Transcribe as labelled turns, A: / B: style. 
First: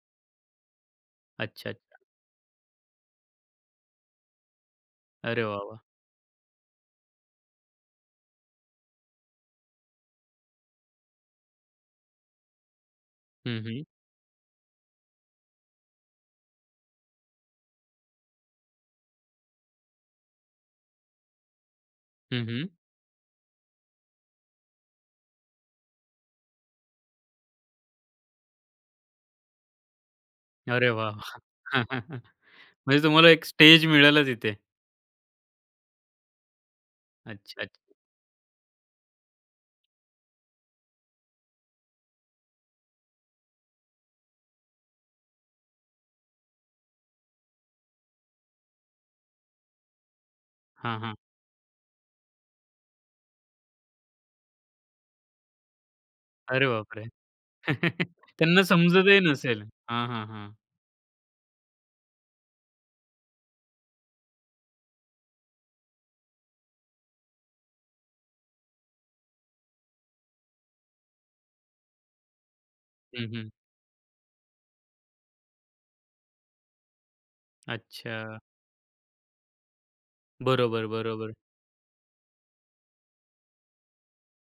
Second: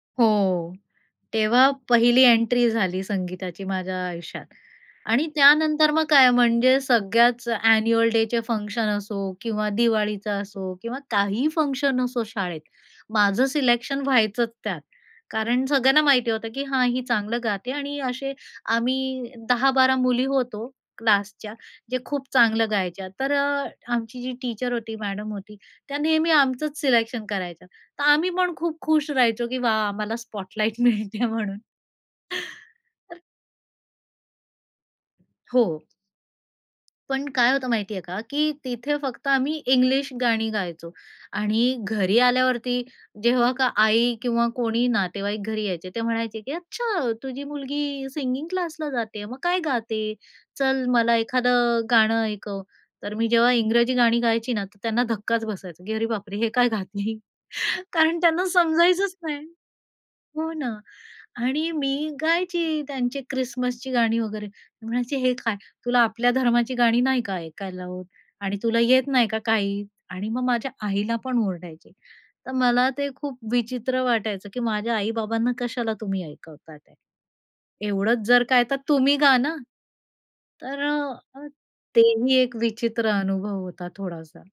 A: हो.
B: अच्छा,
A: तेव्हा
B: अच्छा.
A: पहिली एंट्री झाली संगीताची माझ्या आयुष्यात. आणि
B: अरे, वाह! वाह!
A: त्यानंतर मग काय म्हणजे सगळ्याच अ‍ॅन्युअल डे चे फंक्शन असो किंवा दिवाळीचा असो किंवा काहीही फंक्शन असो शाळेत. माझं
B: हं, हं.
A: सिलेक्शन व्हायचंच त्यात. कारण सगळ्यांना माहिती होतं, की हां, ही चांगलं गाते आणि असे आम्ही 10-12 मुली होतो क्लासच्या, जे खूप
B: हं,
A: चांगलं
B: हं.
A: गायच्या. तर अ, आमची जी टीचर होती, मॅडम होती, त्या नेहमी आमचंच सिलेक्शन करायच्या, तर आम्ही पण खूप खुश राहायचो की वा आम्हाला स्पॉटलाइट
B: अरे, वाह!
A: मिळते म्हणून.
B: म्हणजे
A: तर
B: तुम्हाला एक स्टेज मिळालाच तिथे.
A: हो. पण काय
B: अच्छा,
A: होतं
B: अच्छा.
A: माहिती आहे का, की तिथे फक्त आम्ही इंग्लिश गाणी गायचो आणि घरी आल्यावरती जेव्हा का आई किंवा कोणी नातेवाईक घरी यायचे ते म्हणायचे की "अच्छा, तुझी मुलगी सिंगिंग क्लासला जाते, मग काय गाते? चल
B: हां,
A: मला
B: हां.
A: एखादं गाणं ऐकव," तर मी जेव्हा इंग्रजी गाणी गायची ना, तर त्यांना धक्काच बसायचा, की "अरे बापरे! हे
B: अरे
A: काय
B: बापरे!
A: गाते?" कारण त्यांना
B: त्यांना
A: समजायचंच
B: समजतही
A: नाही.
B: नसेल. हां, हां,
A: हो,
B: हां.
A: ना आणि मी गायची त्यांची क्रिसमसची गाणी वगैरे. म्हणायची, "हे काय, तुला आपल्या धर्माची गाणी नाही का ऐकायला होत आणि तुला येत नाही का काही?" आणि मग माझ्या आईला पण ओरडायची. तर मला ते
B: हं,
A: खूप
B: हं.
A: विचित्र वाटायचं की माझ्या आई-बाबांना कशाला तुम्ही ऐकवतातेत. एवढंच
B: अच्छा.
A: जर काय तर तुम्ही गा ना. तर
B: बरोबर, बरोबर.
A: अ, तेही एक विचित्र अनुभव होता थोडासा.